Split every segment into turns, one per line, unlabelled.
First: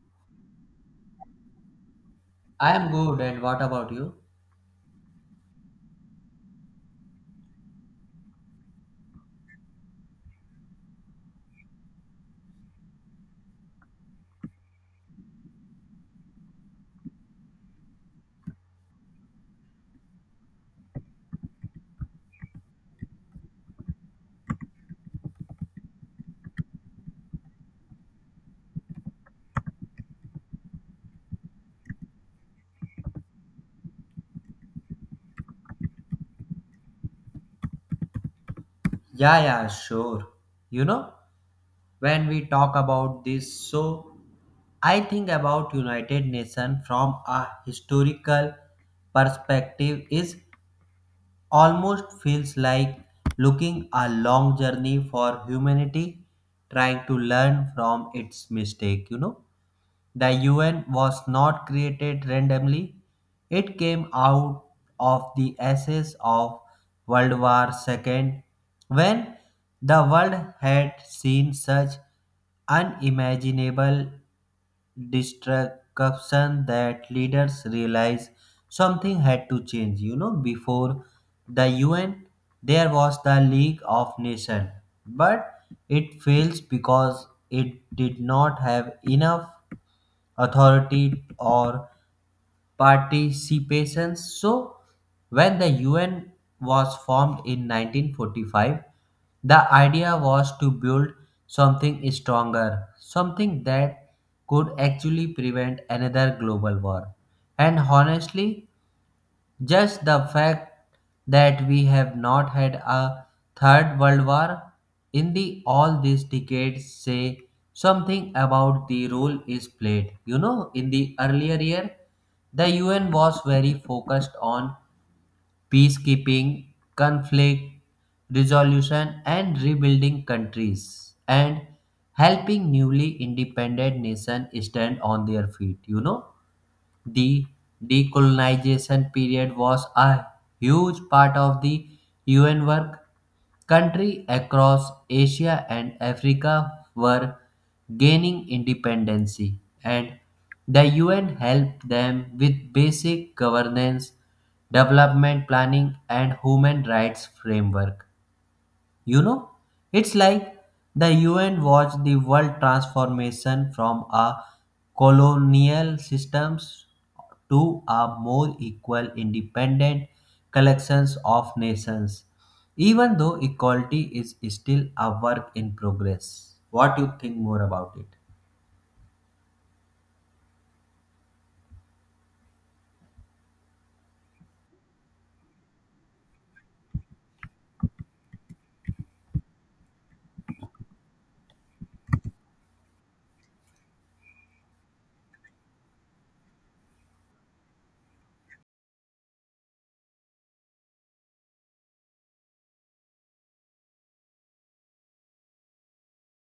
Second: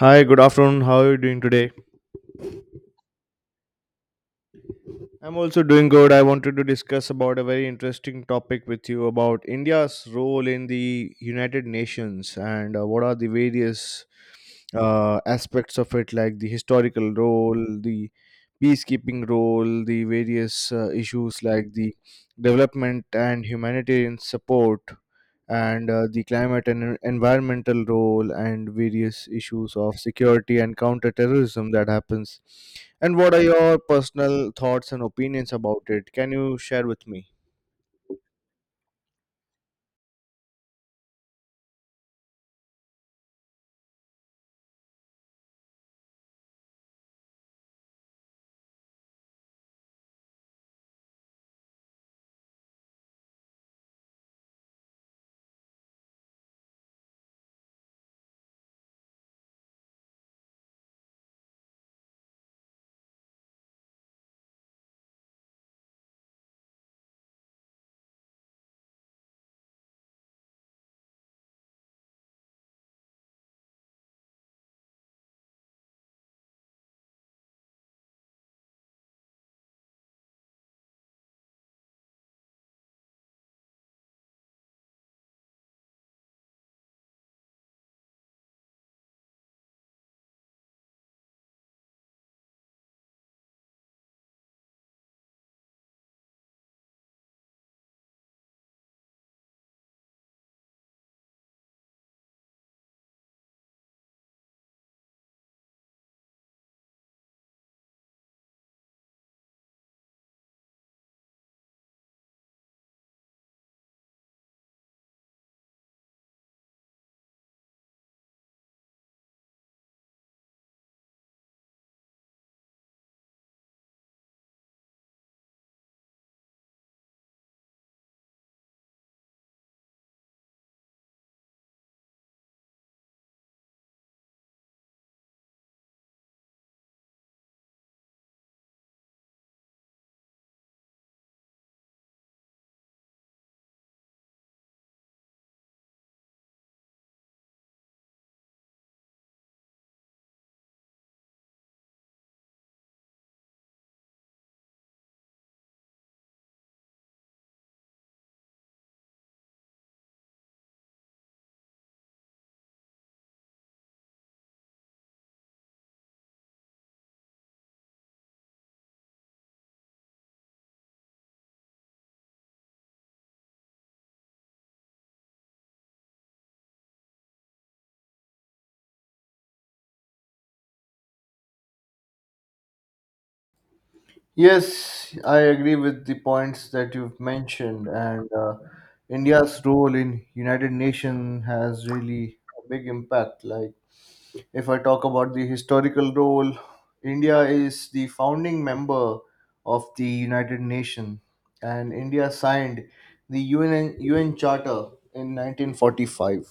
Hi, good afternoon. How are you doing today?
I am good, and what about you?
I'm also doing good. I wanted to discuss about a very interesting topic with you about India's role in the United Nations and what are the various aspects of it, like the historical role, the peacekeeping role, the various issues like the development and humanitarian support, and the climate and environmental role and various issues of security and counterterrorism that happens. And what are your personal thoughts and opinions about it? Can you share with me?
Yeah, yeah, sure. You know, when we talk about this, so I think about United Nations from a historical perspective is almost feels like looking a long journey for humanity trying to learn from its mistake. The UN was not created randomly. It came out of the ashes of World War II when the world had seen such unimaginable destruction that leaders realized something had to change. Before the UN, there was the League of Nations, but it fails because it did not have enough authority or participation. So, when the UN was formed in 1945, the idea was to build something stronger, something that could actually prevent another global war. And honestly, just the fact that we have not had a third world war in the all these decades say something about the role is played. In the earlier year, the UN was very focused on peacekeeping, conflict resolution, and rebuilding countries and helping newly independent nations stand on their feet. The decolonization period was a huge part of the UN work. Countries across Asia and Africa were gaining independence, and the UN helped them with basic governance, development planning, and human rights framework. You know, it's like the UN watched the world transformation from a colonial systems to a more equal independent collections of nations, even though equality is still a work in progress. What do you think more about it?
Yes, I agree with the points that you've mentioned, and India's role in United Nations has really a big impact. Like, if I talk about the historical role, India is the founding member of the United Nations, and India signed the U N Charter in 1945.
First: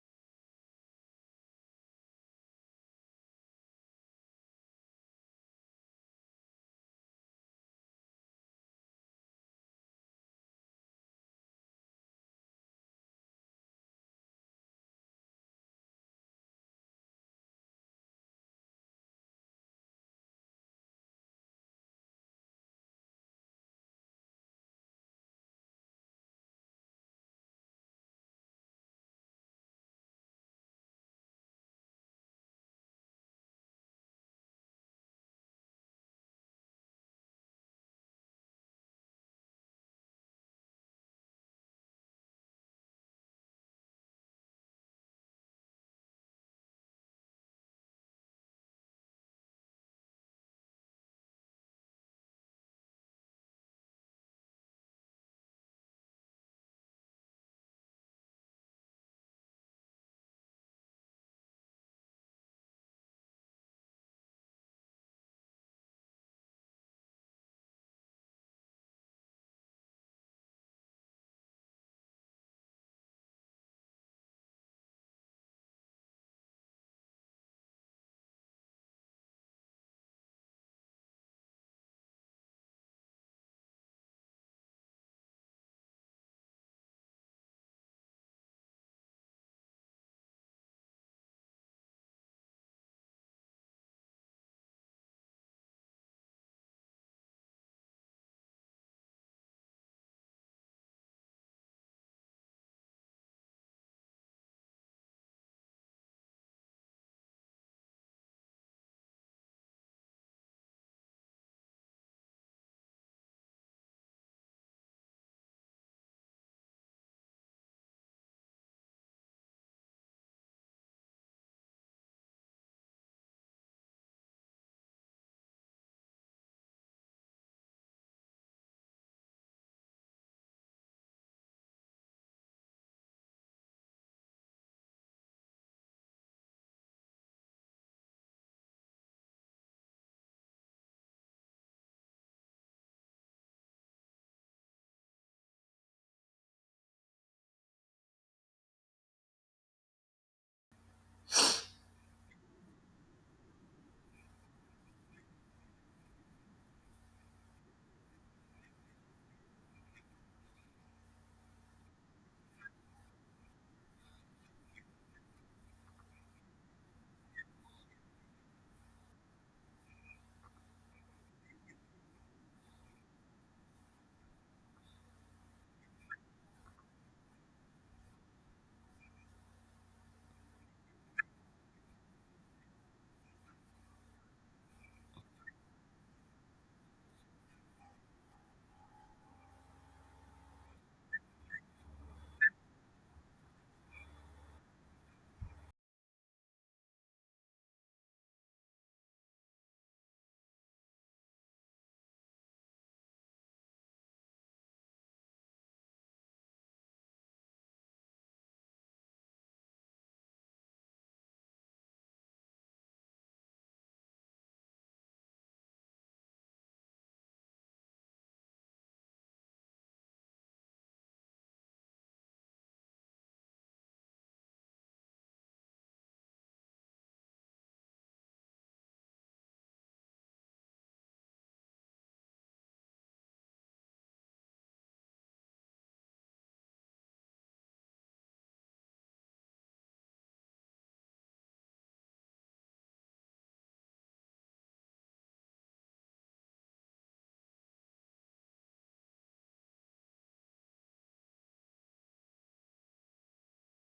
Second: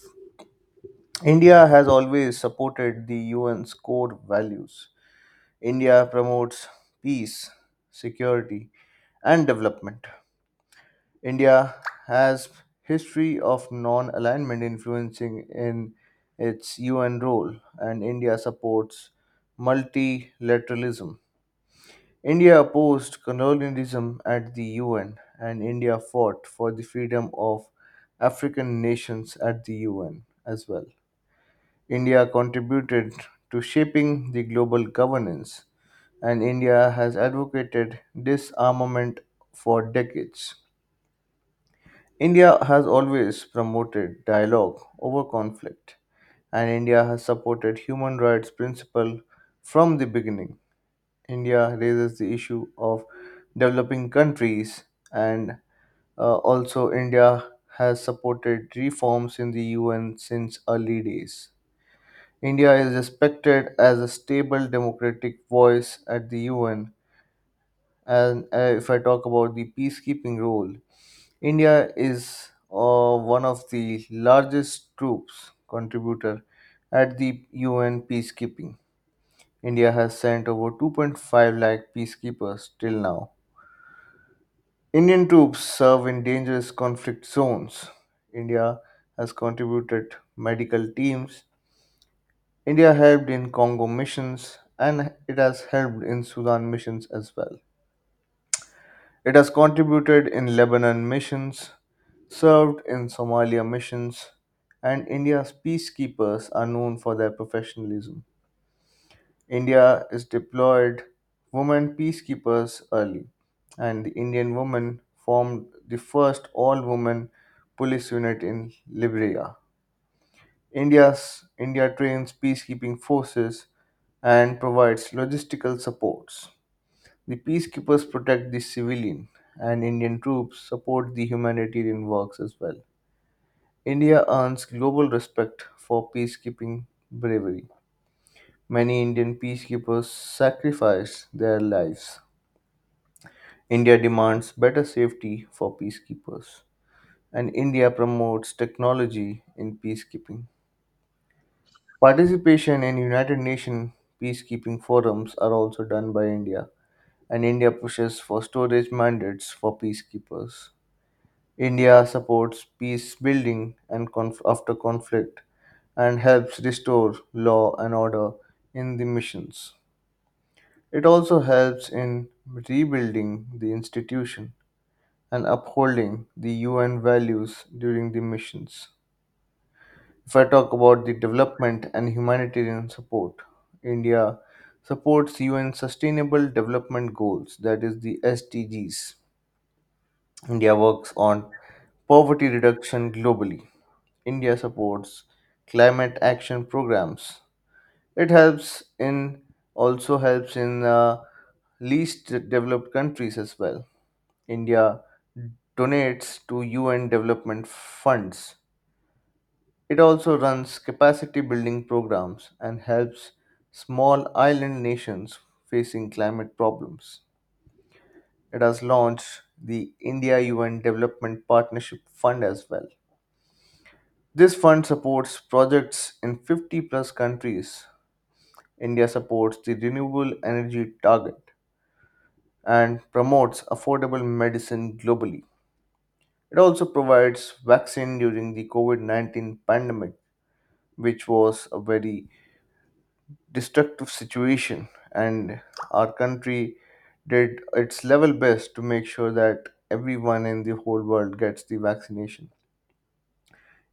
India has always supported the U N's core values. India promotes peace, security, and development. India has history of non-alignment influencing in its UN role, and India supports multilateralism. India opposed colonialism at the UN, and India fought for the freedom of African nations at the UN as well. India contributed to shaping the global governance, and India has advocated disarmament for decades. India has always promoted dialogue over conflict, and India has supported human rights principle from the beginning. India raises the issue of developing countries, and also India has supported reforms in the UN since early days. India is respected as a stable democratic voice at the UN, and if I talk about the peacekeeping role, India is one of the largest troops contributor at the UN peacekeeping. India has sent over 2.5 lakh peacekeepers till now. Indian troops serve in dangerous conflict zones. India has contributed medical teams. India helped in Congo missions and it has helped in Sudan missions as well. It has contributed in Lebanon missions, served in Somalia missions, and India's peacekeepers are known for their professionalism. India is deployed women peacekeepers early, and the Indian women formed the first all women police unit in Liberia. India trains peacekeeping forces and provides logistical supports. The peacekeepers protect the civilian, and Indian troops support the humanitarian works as well. India earns global respect for peacekeeping bravery. Many Indian peacekeepers sacrifice their lives. India demands better safety for peacekeepers, and India promotes technology in peacekeeping. Participation in United Nations peacekeeping forums are also done by India, and India pushes for storage mandates for peacekeepers. India supports peace building and after conflict and helps restore law and order in the missions. It also helps in rebuilding the institution and upholding the UN values during the missions. If I talk about the development and humanitarian support, India supports UN Sustainable Development Goals, that is the SDGs. India works on poverty reduction globally. India supports climate action programs. It helps in also helps in least developed countries as well. India donates to UN development funds. It also runs capacity building programs and helps small island nations facing climate problems. It has launched the India UN Development Partnership Fund as well. This fund supports projects in 50 plus countries. India supports the renewable energy target and promotes affordable medicine globally. It also provides vaccine during the COVID-19 pandemic, which was a very destructive situation, and our country did its level best to make sure that everyone in the whole world gets the vaccination.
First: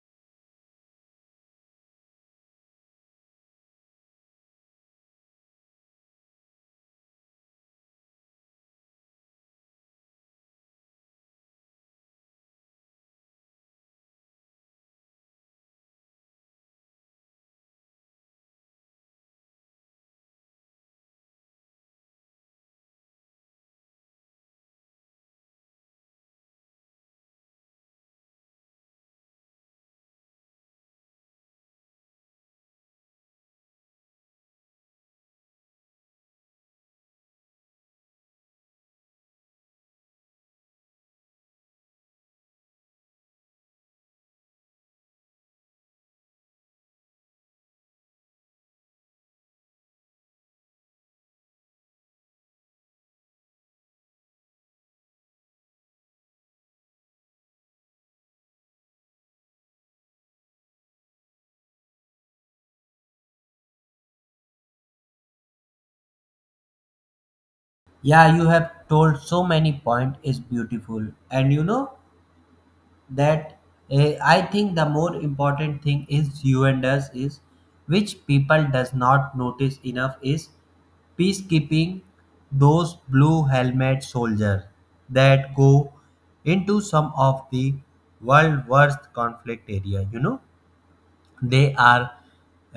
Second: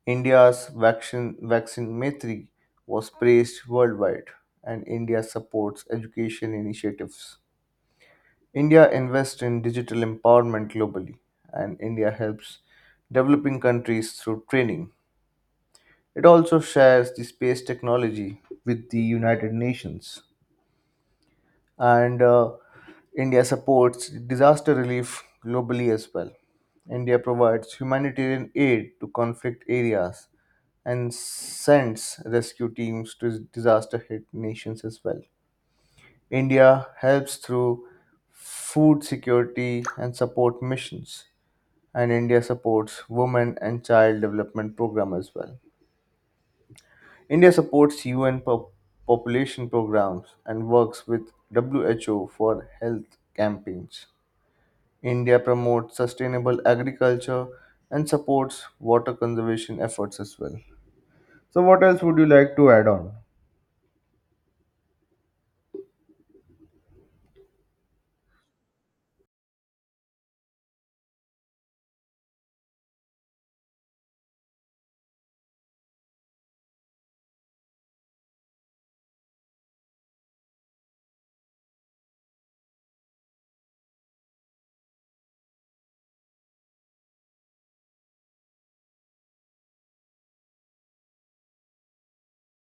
India's vaccine Maitri was praised worldwide, and India supports education initiatives. India invests in digital empowerment globally, and India helps developing countries through training. It also shares the space technology with the United Nations, and India supports disaster relief globally as well. India provides humanitarian aid to conflict areas and sends rescue teams to disaster hit nations as well. India helps through food security and support missions, and India supports women and child development program as well. India supports UN population programs and works with WHO for health campaigns. India promotes sustainable agriculture and supports water conservation efforts as well. So, what else would you like to add on?
Yeah, you have told so many point is beautiful. And that I think the more important thing is you and us is, which people does not notice enough is peacekeeping, those blue helmet soldiers that go into some of the world worst conflict area. They are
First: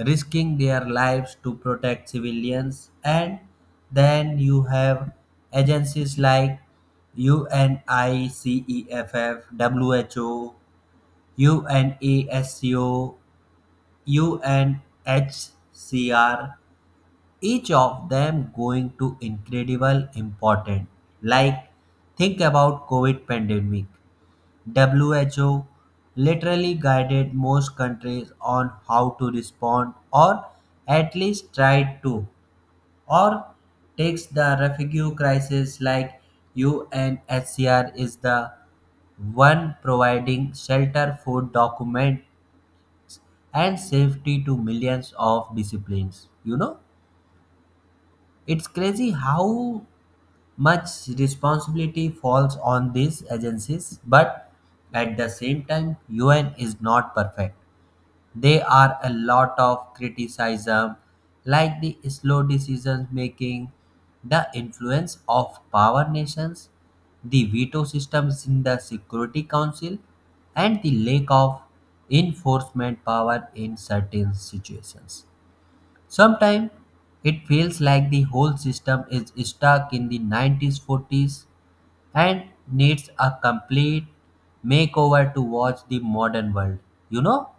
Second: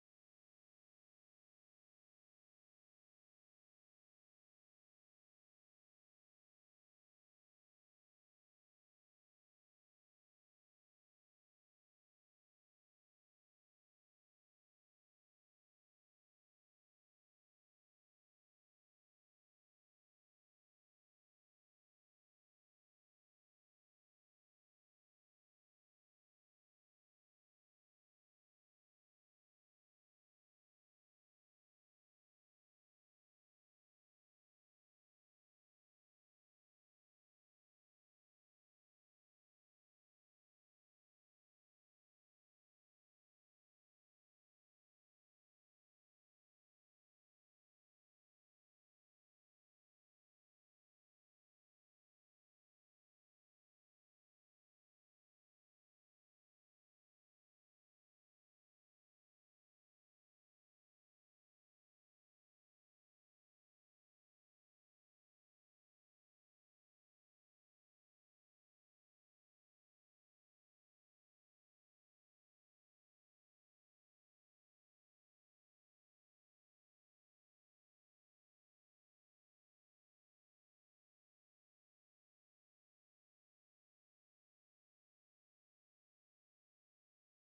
risking their lives to protect civilians, and then you have agencies like UNICEF, WHO, UNASCO, UNHCR, each of them going to incredible important. Like think about COVID pandemic. WHO literally guided most countries on how to respond, or at least tried to, or takes the refugee crisis. Like UNHCR is the one providing shelter food document and safety to millions of disciplines. It's crazy how much responsibility falls on these agencies, but at the same time, UN is not perfect. They are a lot of criticism, like the slow decision making, the influence of power nations, the veto systems in the Security Council, and the lack of enforcement power in certain situations. Sometimes it feels like the whole system is stuck in 1940s and needs a complete makeover to watch the modern world. You know,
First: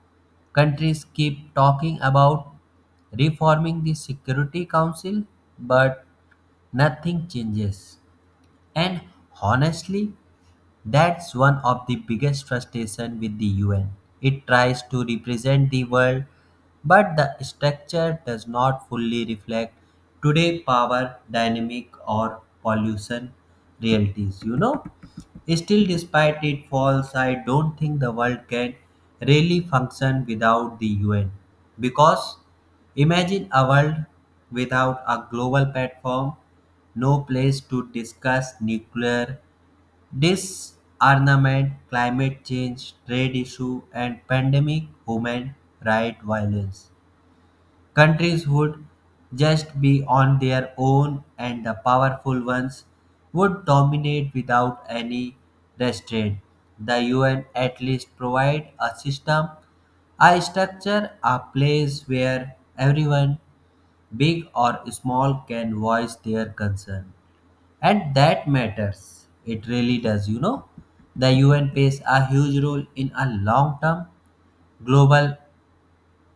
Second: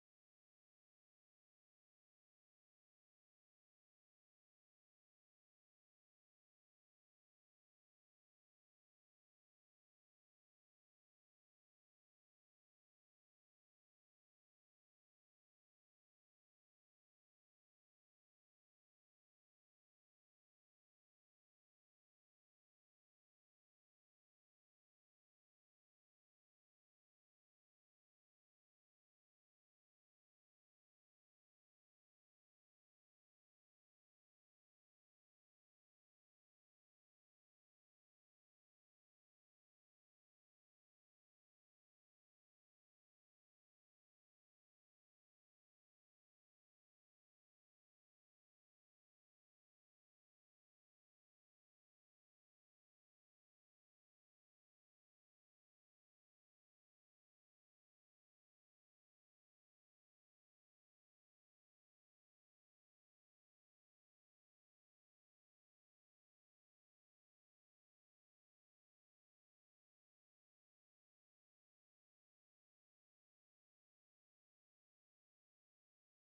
countries keep talking about reforming the Security Council, but nothing changes. And honestly, that's one of the biggest frustrations with the UN. It tries to represent the world, but the structure does not fully reflect today power dynamic or pollution realities. Still, despite its faults, I don't think the world can really function without the UN, because imagine a world without a global platform, no place to discuss nuclear disarmament, climate change, trade issue, and pandemic human rights violence. Countries would just be on their own, and the powerful ones would dominate without any restraint. The UN at least provide a system, a structure, a place where everyone, big or small, can voice their concern, and that matters. It really does. The UN plays a huge role in a long term global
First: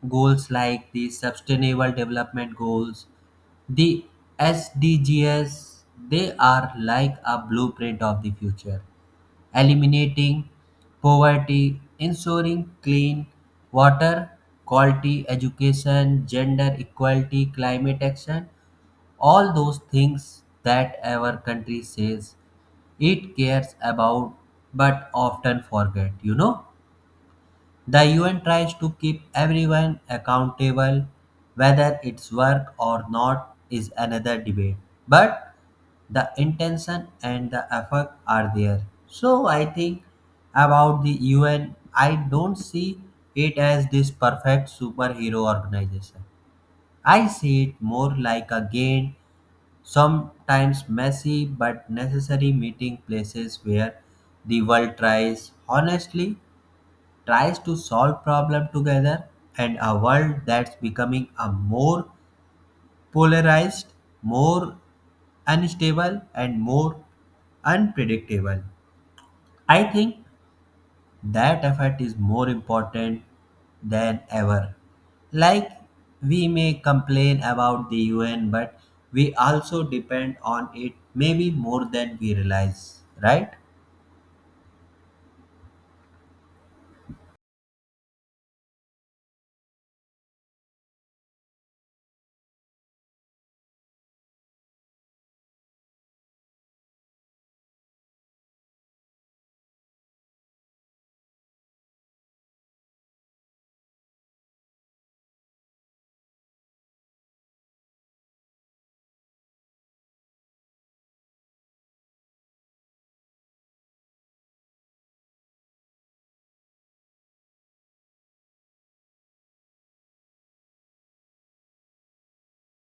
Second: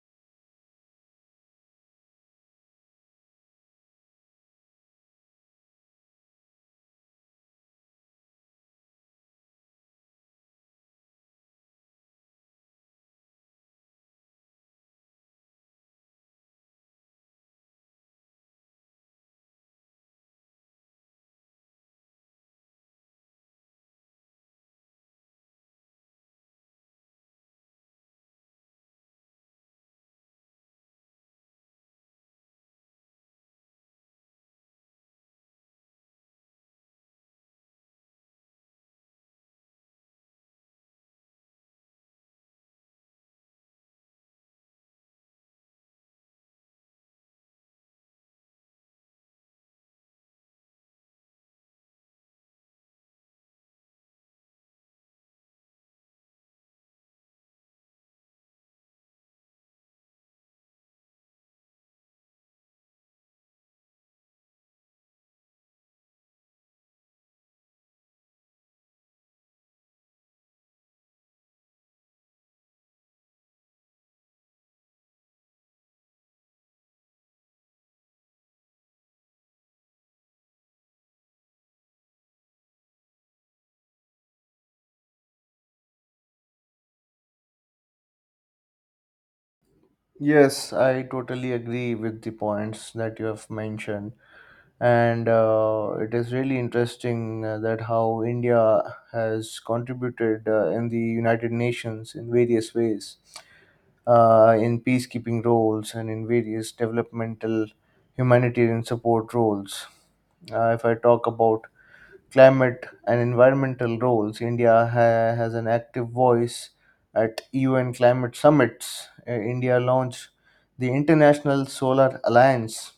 goals like the sustainable development goals, the SDGs. They are like a blueprint of the future, eliminating poverty, ensuring clean water, quality education, gender equality, climate action, all those things that our country says it cares about but often forget. The UN tries to keep everyone accountable, whether it's work or not is another debate, but the intention and the effort are there. So I think about the UN, I don't see it as this perfect superhero organization. I see it more like a game, sometimes messy but necessary meeting places where the world tries, honestly tries, to solve problem together. And a world that's becoming a more polarized, more unstable, and more unpredictable, I think that effort is more important than ever. Like, we may complain about the UN, but we also depend on it maybe more than we realize, right?
Yes, I totally agree with the points that you have mentioned. And it is really interesting that how India has contributed in the United Nations in various ways, in peacekeeping roles and in various developmental humanitarian support roles. If I talk about climate and environmental roles, India has an active voice at UN climate summits. India launched the International Solar Alliance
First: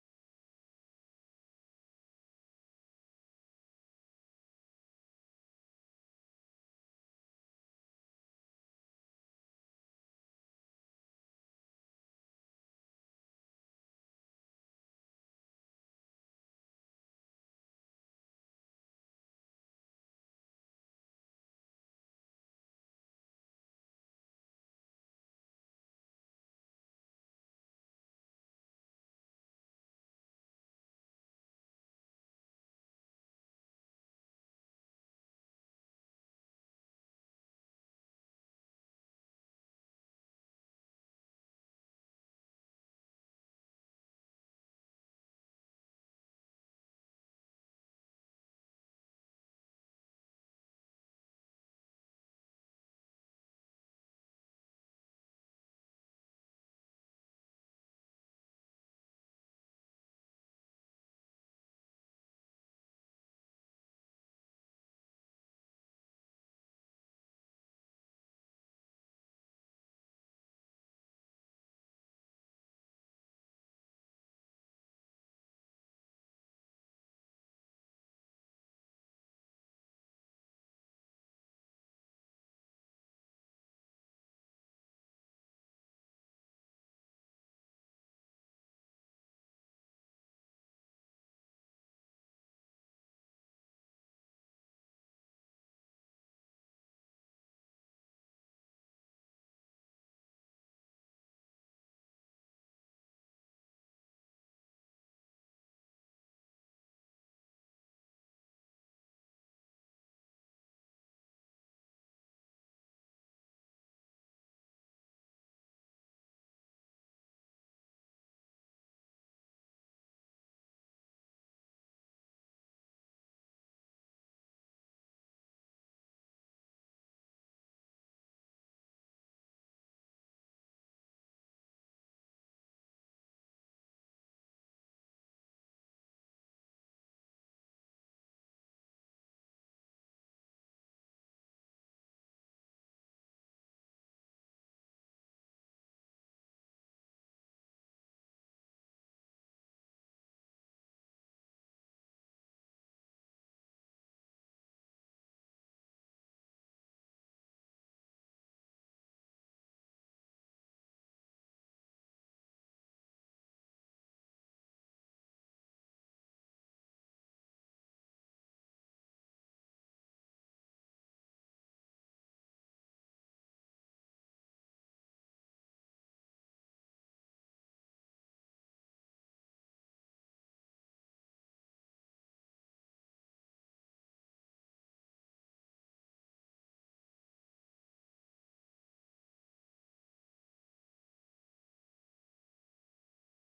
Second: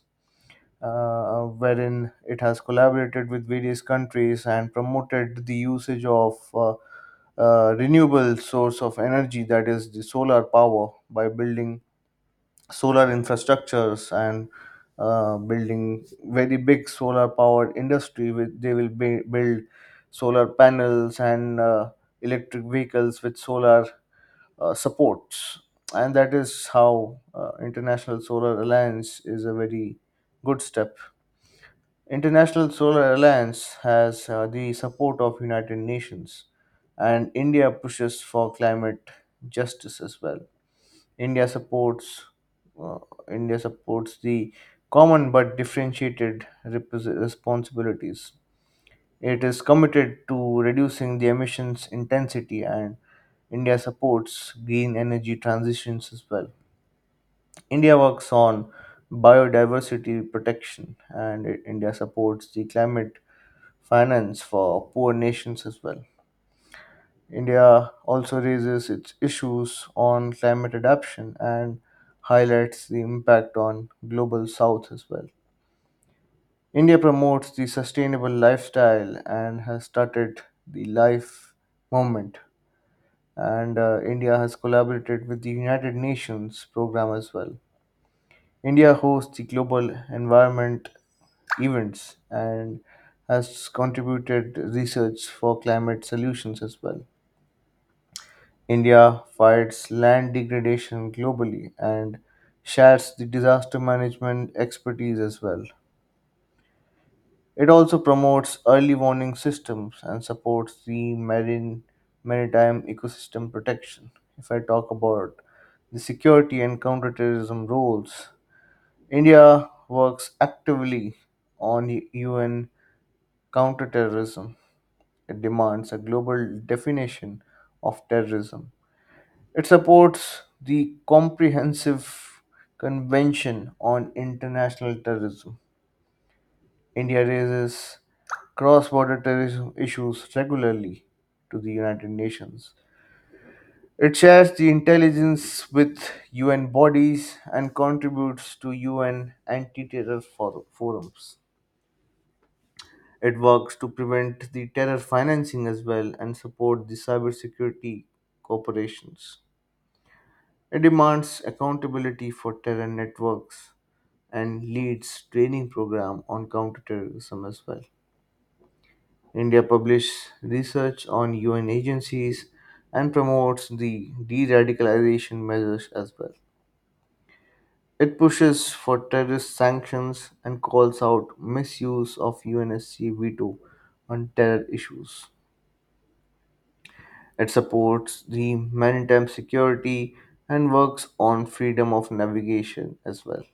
wherein it has collaborated with various countries and promoted the usage of renewable source of energy, that is the solar power, by building solar infrastructures and building very big solar powered industry. With they will be, build solar panels and electric vehicles with solar supports. And that is how International Solar Alliance is a very good step. International Solar Alliance has the support of United Nations and India pushes for climate justice as well. India supports uh, India supports the common but differentiated responsibilities. It is committed to reducing the emissions intensity and India supports green energy transitions as well. India works on biodiversity protection and India supports the climate finance for poor nations as well. India also raises its issues on climate adaptation and highlights the impact on global south as well. India promotes the sustainable lifestyle and has started the life movement, and India has collaborated with the United Nations program as well. India hosts the global environment events and has contributed research for climate solutions as well. India fights land degradation globally and shares the disaster management expertise as well. It also promotes early warning systems and supports the marine maritime ecosystem protection. If I talk about the security and counterterrorism roles, India works actively on the UN counterterrorism. It demands a global definition of terrorism. It supports the Comprehensive Convention on International Terrorism. India raises cross border terrorism issues regularly to the United Nations. It shares the intelligence with UN bodies and contributes to UN anti terror forums. It works to prevent the terror financing as well and support the cybersecurity corporations. It demands accountability for terror networks and leads training program on counterterrorism as well. India publishes research on UN agencies and promotes the de-radicalization measures as well. It pushes for terrorist sanctions and calls out misuse of UNSC veto on terror issues. It supports the maritime security and works on freedom of navigation as well.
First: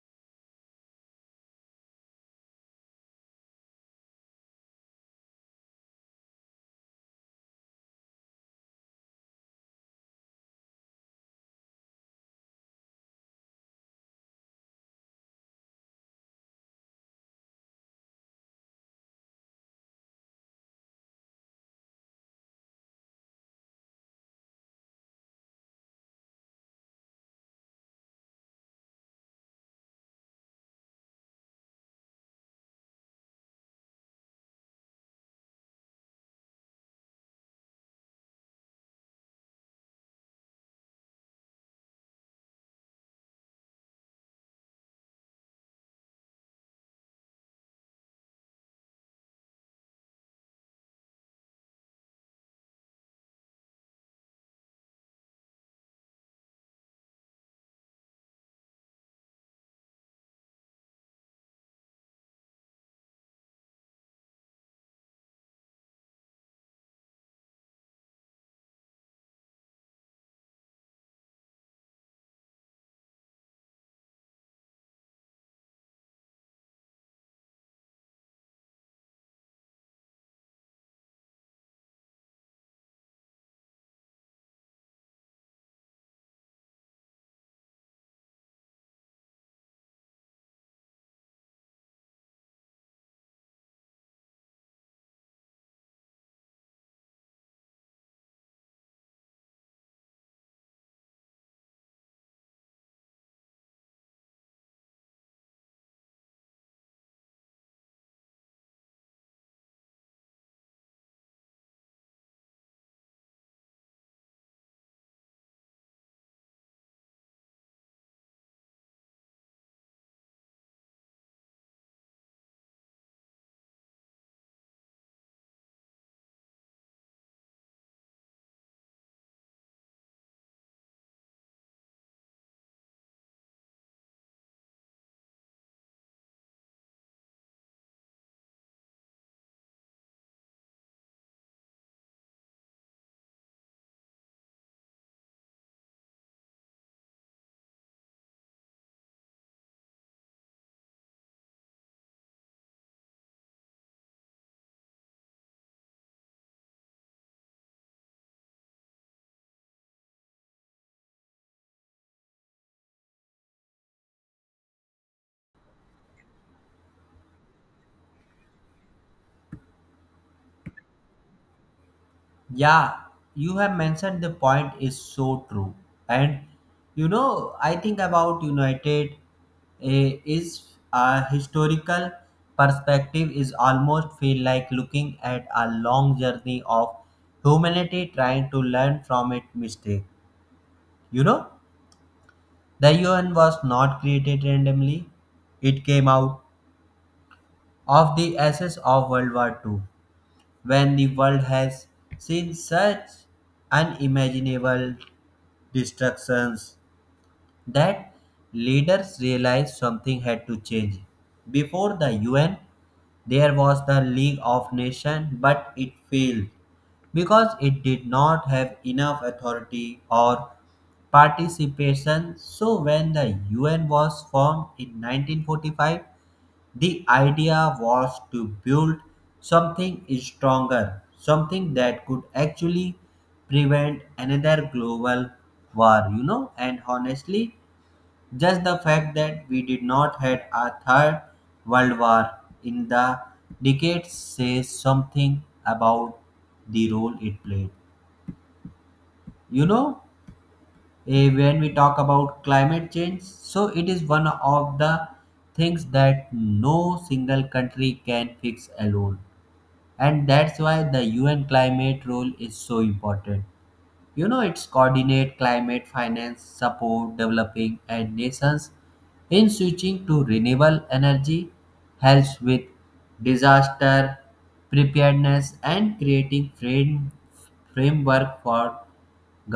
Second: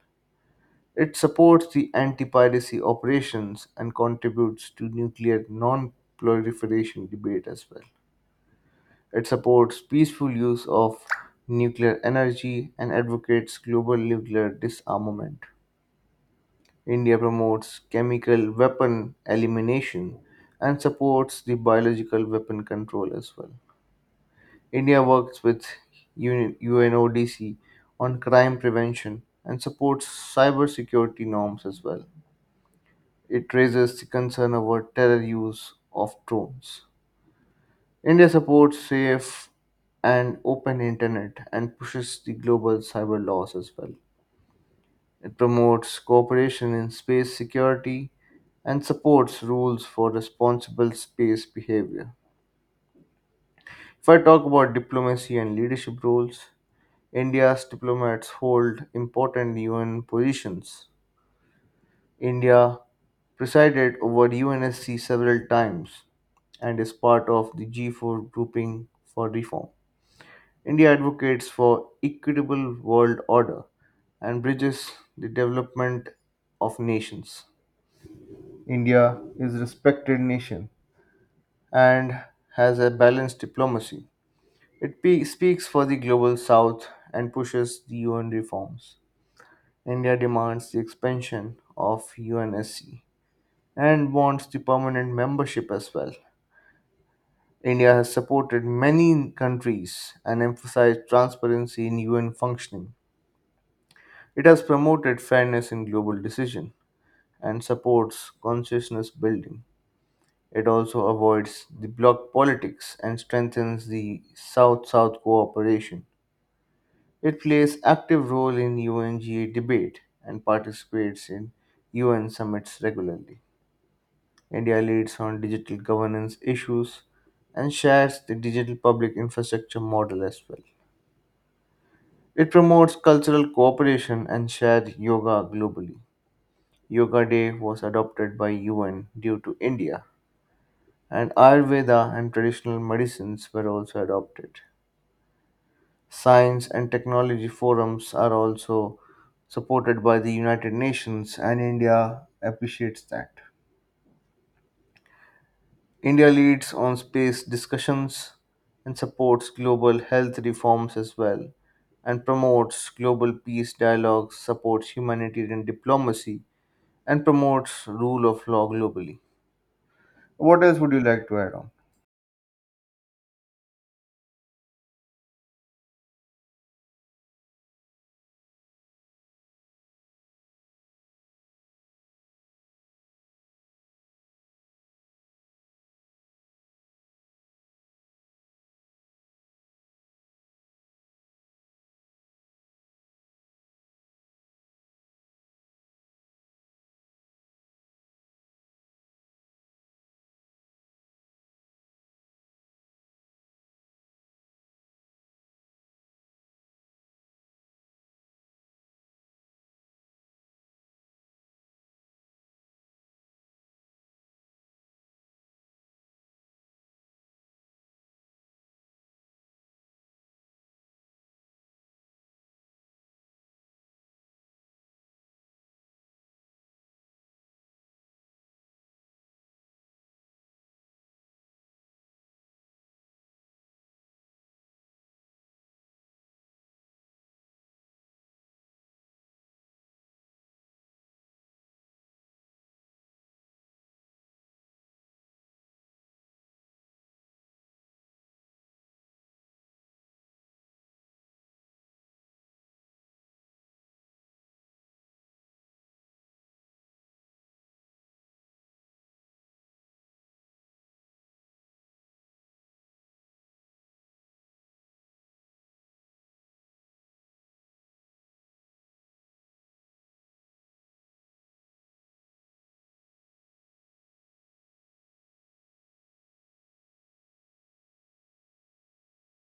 It supports the anti piracy operations and contributes to nuclear non proliferation debate as well. It supports peaceful use of nuclear energy and advocates global nuclear disarmament. India promotes chemical weapon elimination and supports the biological weapon control as well. India works with UNODC on crime prevention and supports cybersecurity norms as well. It raises the concern over terror use of drones. India supports safe and open internet and pushes the global cyber laws as well. It promotes cooperation in space security and supports rules for responsible space behavior. If I talk about diplomacy and leadership roles, India's diplomats hold important UN positions. India presided over UNSC several times and is part of the G4 grouping for reform. India advocates for equitable world order and bridges the development of nations. India is a respected nation and has a balanced diplomacy. It speaks for the global south and pushes the UN reforms. India demands the expansion of UNSC and wants the permanent membership as well. India has supported many countries and emphasized transparency in UN functioning. It has promoted fairness in global decision and supports consciousness building. It also avoids the bloc politics and strengthens the South-South cooperation. It plays active role in UNGA debate and participates in UN summits regularly. India leads on digital governance issues and shares the digital public infrastructure model as well. It promotes cultural cooperation and shared yoga globally. Yoga Day was adopted by UN due to India, and Ayurveda and traditional medicines were also adopted. Science and technology forums are also supported by the United Nations, and India appreciates that. India leads on space discussions and supports global health reforms as well, and promotes global peace dialogues, supports humanitarian diplomacy, and promotes rule of law globally. What else would you like to add on?
Yeah, you have mentioned the point is so true. And I think about United, is a historical perspective is almost feel like looking at a long journey of humanity trying to learn from its mistake. You know, the UN was not created randomly. It came out of the ashes of World War II, when the world has seen such unimaginable distractions that leaders realized something had to change. Before the UN, there was the League of Nations, but it failed because it did not have enough authority or participation. So, when the UN was formed in 1945, the idea was to build something stronger, something that could actually prevent another global war. And honestly, just the fact that we did not had a third world war in the decades says something about the role it played. You know, when we talk about climate change, so it is one of the things that no single country can fix alone, and that's why the UN climate role is so important. It's coordinate climate finance support developing and nations in switching to renewable energy, helps with disaster preparedness and creating framework for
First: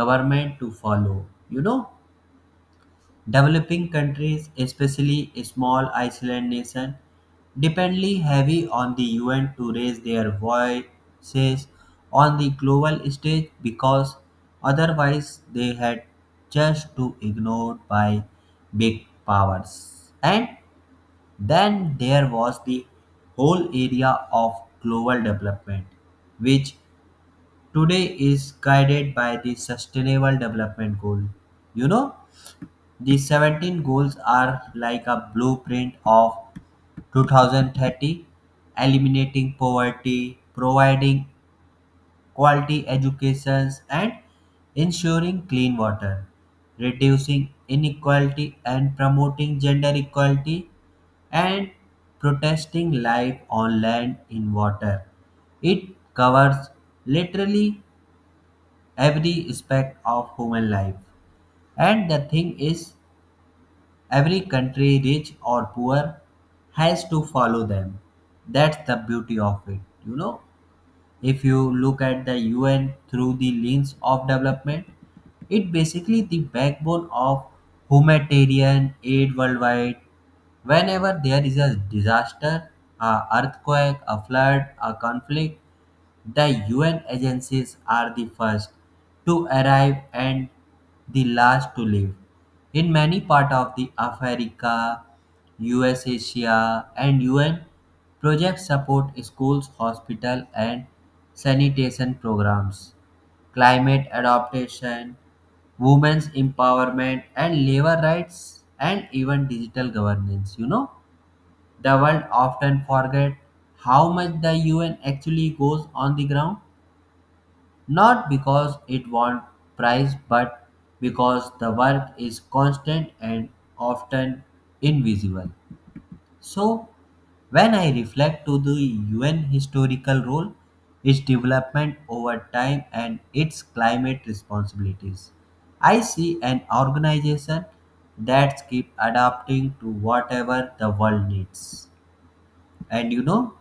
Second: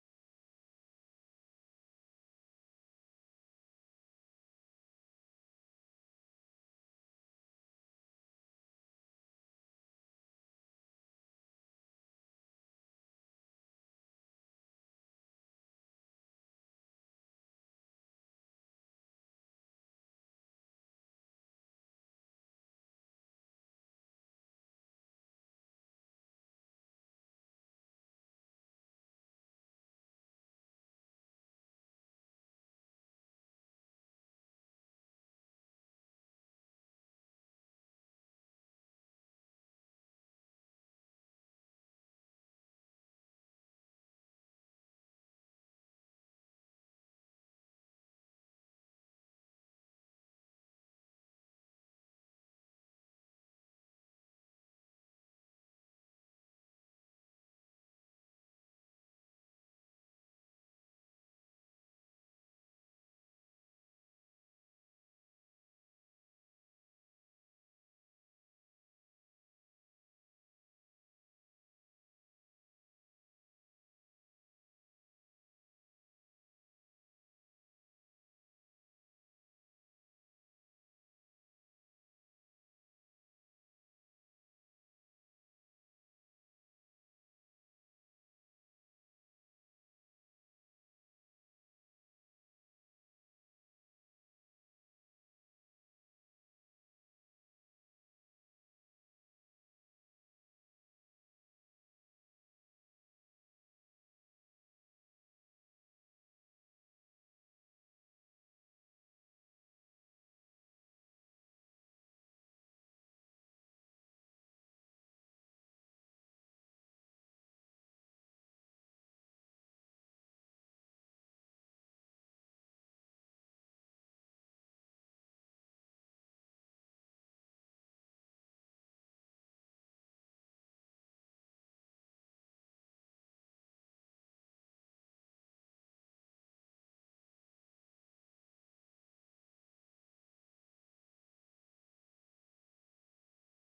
government to follow you know Developing countries, especially small island nations, dependly heavy on the UN to raise their voices on the global stage because otherwise they had just to ignored by big powers. And then there was the whole area of global development, which today is guided by the sustainable development goal. You know, the 17 goals are like a blueprint of 2030, eliminating poverty, providing quality educations and ensuring clean water, reducing inequality and promoting gender equality, and protesting life on land in water. It covers literally every aspect of human life. And the thing is, every country, rich or poor, has to follow them. That's the beauty of it. You know, if you look at the UN through the lens of development, it basically the backbone of humanitarian aid worldwide. Whenever there is a disaster, a earthquake, a flood, a conflict, the UN agencies are the first to arrive and the last to leave. In many parts of the Africa, US Asia and UN projects support schools, hospital and sanitation programs, climate adaptation, women's empowerment and labor rights and even digital governance. The world often forget how much the UN actually goes on the ground, not because it wants prize, but because the work is constant and often invisible. So, when I reflect to the UN historical role, its development over time and its climate responsibilities, I see an organization that keep adapting to whatever the world needs. And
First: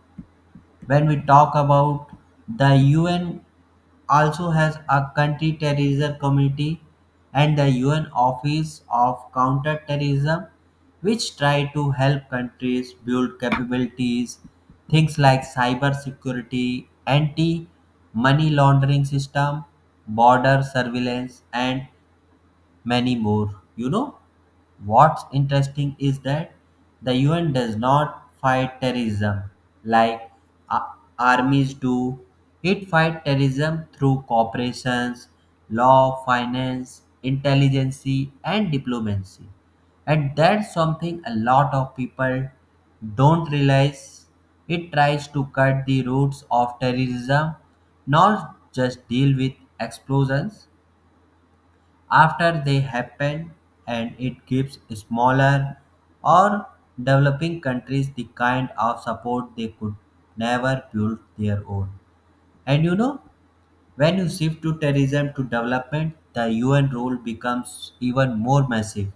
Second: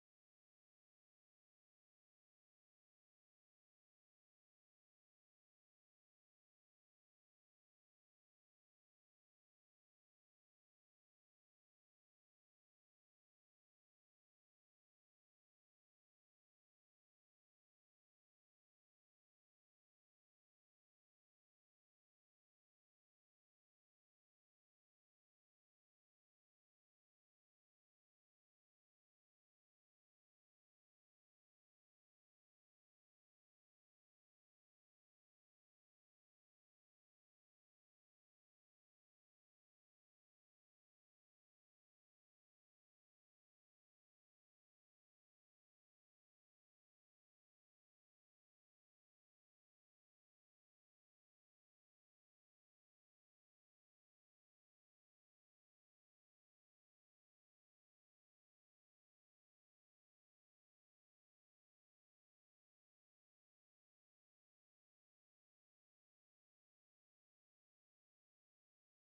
when we talk about, the UN also has a country terrorism committee and the UN Office of Counterterrorism, which try to help countries build capabilities, things like cyber security, anti money laundering system, border surveillance and many more. What's interesting is that the UN does not fight terrorism like a- armies do. It fights terrorism through corporations, law, finance, intelligence, and diplomacy. And that's something a lot of people don't realize. It tries to cut the roots of terrorism, not just deal with explosions after they happen, and it gives smaller or developing countries the kind of support they could never build their own. And when you shift to terrorism to development, the UN role becomes even more massive.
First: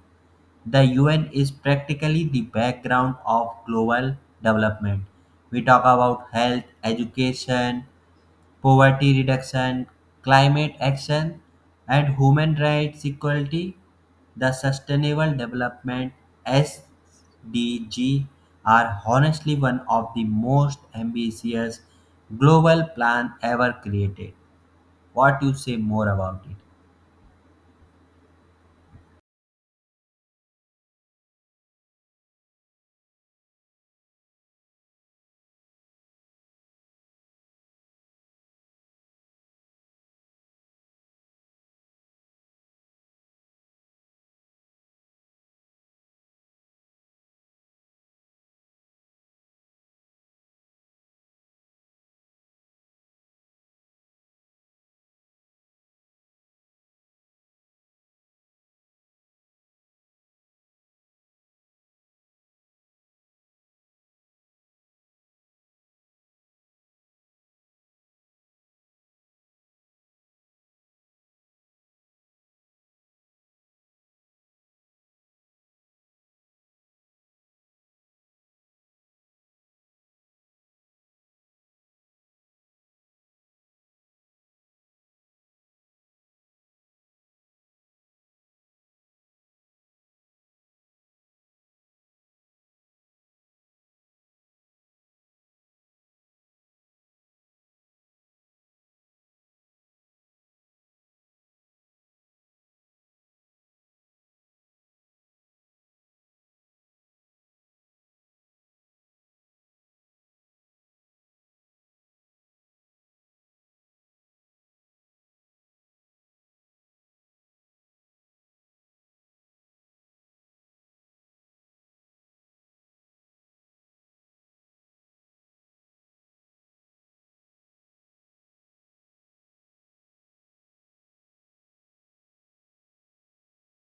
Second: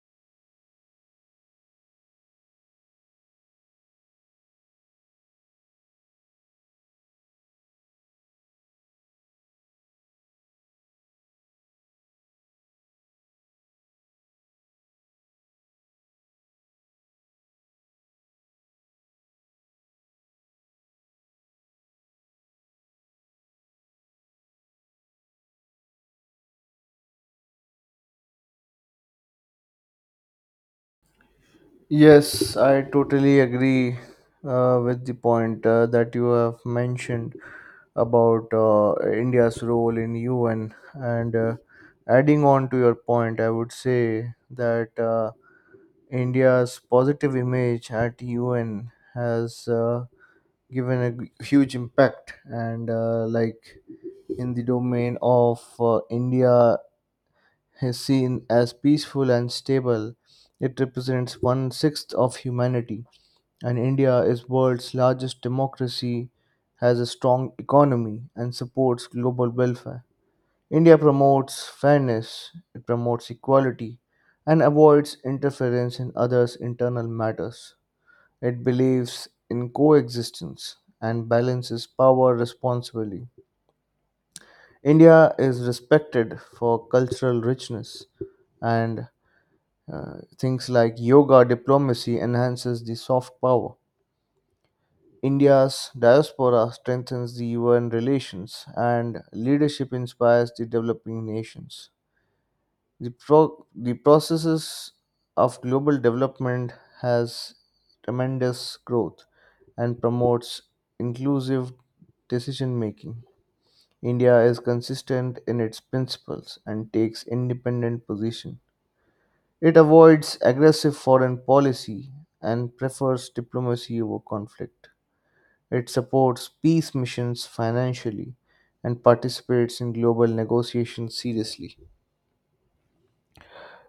The UN is practically the background of global development. We talk about health, education, poverty reduction, climate action, and human rights equality. The Sustainable Development SDG are honestly one of the most ambitious global plan ever created. What you say more about it?
Yes, I totally agree with the point that you have mentioned about India's role in UN. And adding on to your point, I would say that India's positive image at UN has given a huge impact. And like in the domain of India is seen as peaceful and stable, it represents one sixth of humanity. And India is world's largest democracy, has a strong economy, and supports global welfare. India promotes fairness, it promotes equality, and avoids interference in others' internal matters. It believes in coexistence and balances power responsibly. India is respected for cultural richness and things like yoga diplomacy enhances the soft power. India's diaspora strengthens the UN relations, and leadership inspires the developing nations. The processes of global development has tremendous growth and promotes inclusive decision making. India is consistent in its principles and takes independent position. It avoids aggressive foreign policy and prefers diplomacy over conflict. It supports peace missions financially and participates in global negotiations seriously.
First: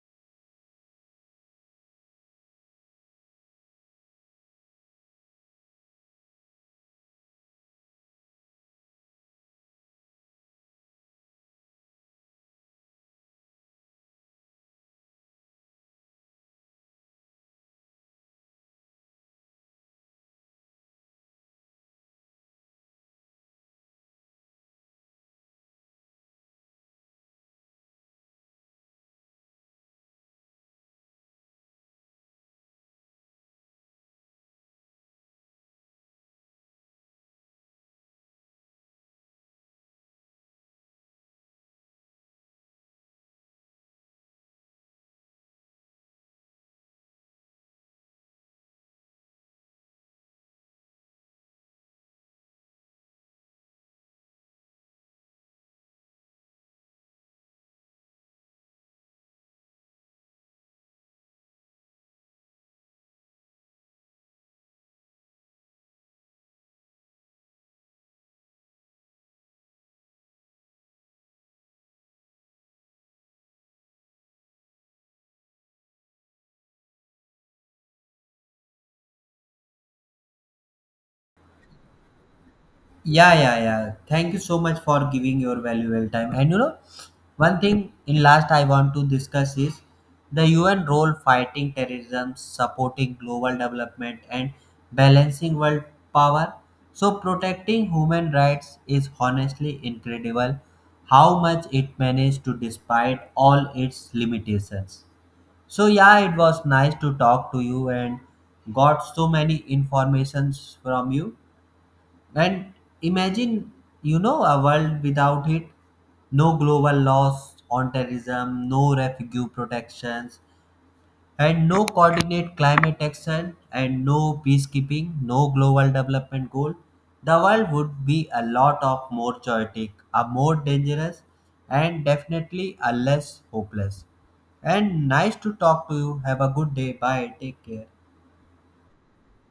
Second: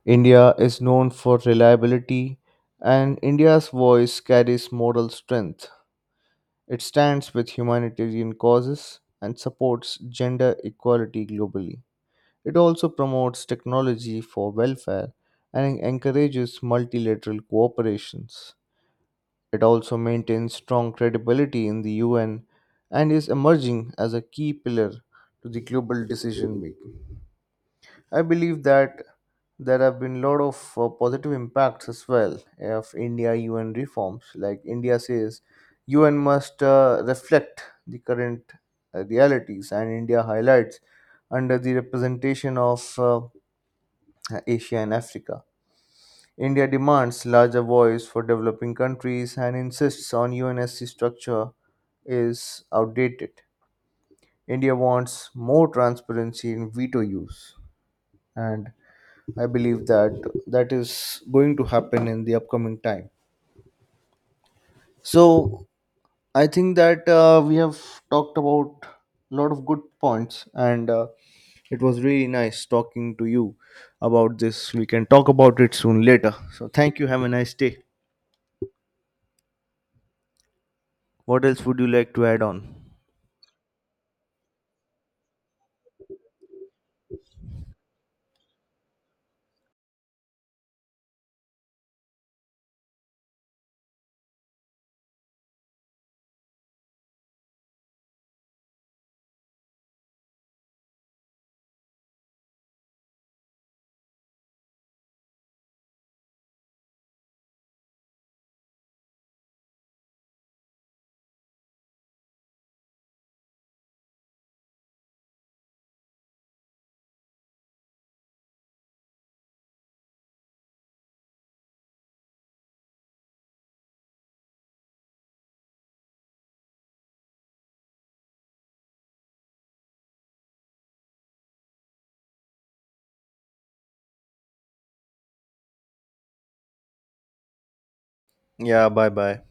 India is known for reliability, and India's voice carries moral strength. It stands with humanitarian causes and supports gender equality globally. It also promotes technology for welfare and encourages multilateral cooperations. It also maintains strong credibility in the UN and is emerging as a key pillar to the global decision making. I believe that there have been a lot of positive impacts as well of India UN reforms. Like India says, UN must reflect the current realities, and India highlights under the representation of Asia and Africa. India demands larger voice for developing countries and insists on UNSC structure is outdated. India wants more transparency in veto use, and I believe that that is going to happen in the upcoming time. So I think that we have talked about a lot of good points, and it was really nice talking to you about this. We can talk about it soon later. So thank you. Have a nice day. What else would you like to add on?
Yeah, yeah, yeah. Thank you so much for giving your valuable time. And one thing in last I want to discuss is the UN role fighting terrorism, supporting global development, and balancing world power. So, protecting human rights is honestly incredible how much it managed to despite all its limitations. So, yeah, it was nice to talk to you and got so many informations from you. And imagine, a world without it. No global laws on terrorism, no refugee protections, and no coordinate climate action, and no peacekeeping, no global development goal. The world would be a lot of more chaotic, a more dangerous, and definitely a less hopeless. And nice to talk to you. Have a good day. Bye. Take care.
Yeah, bye bye.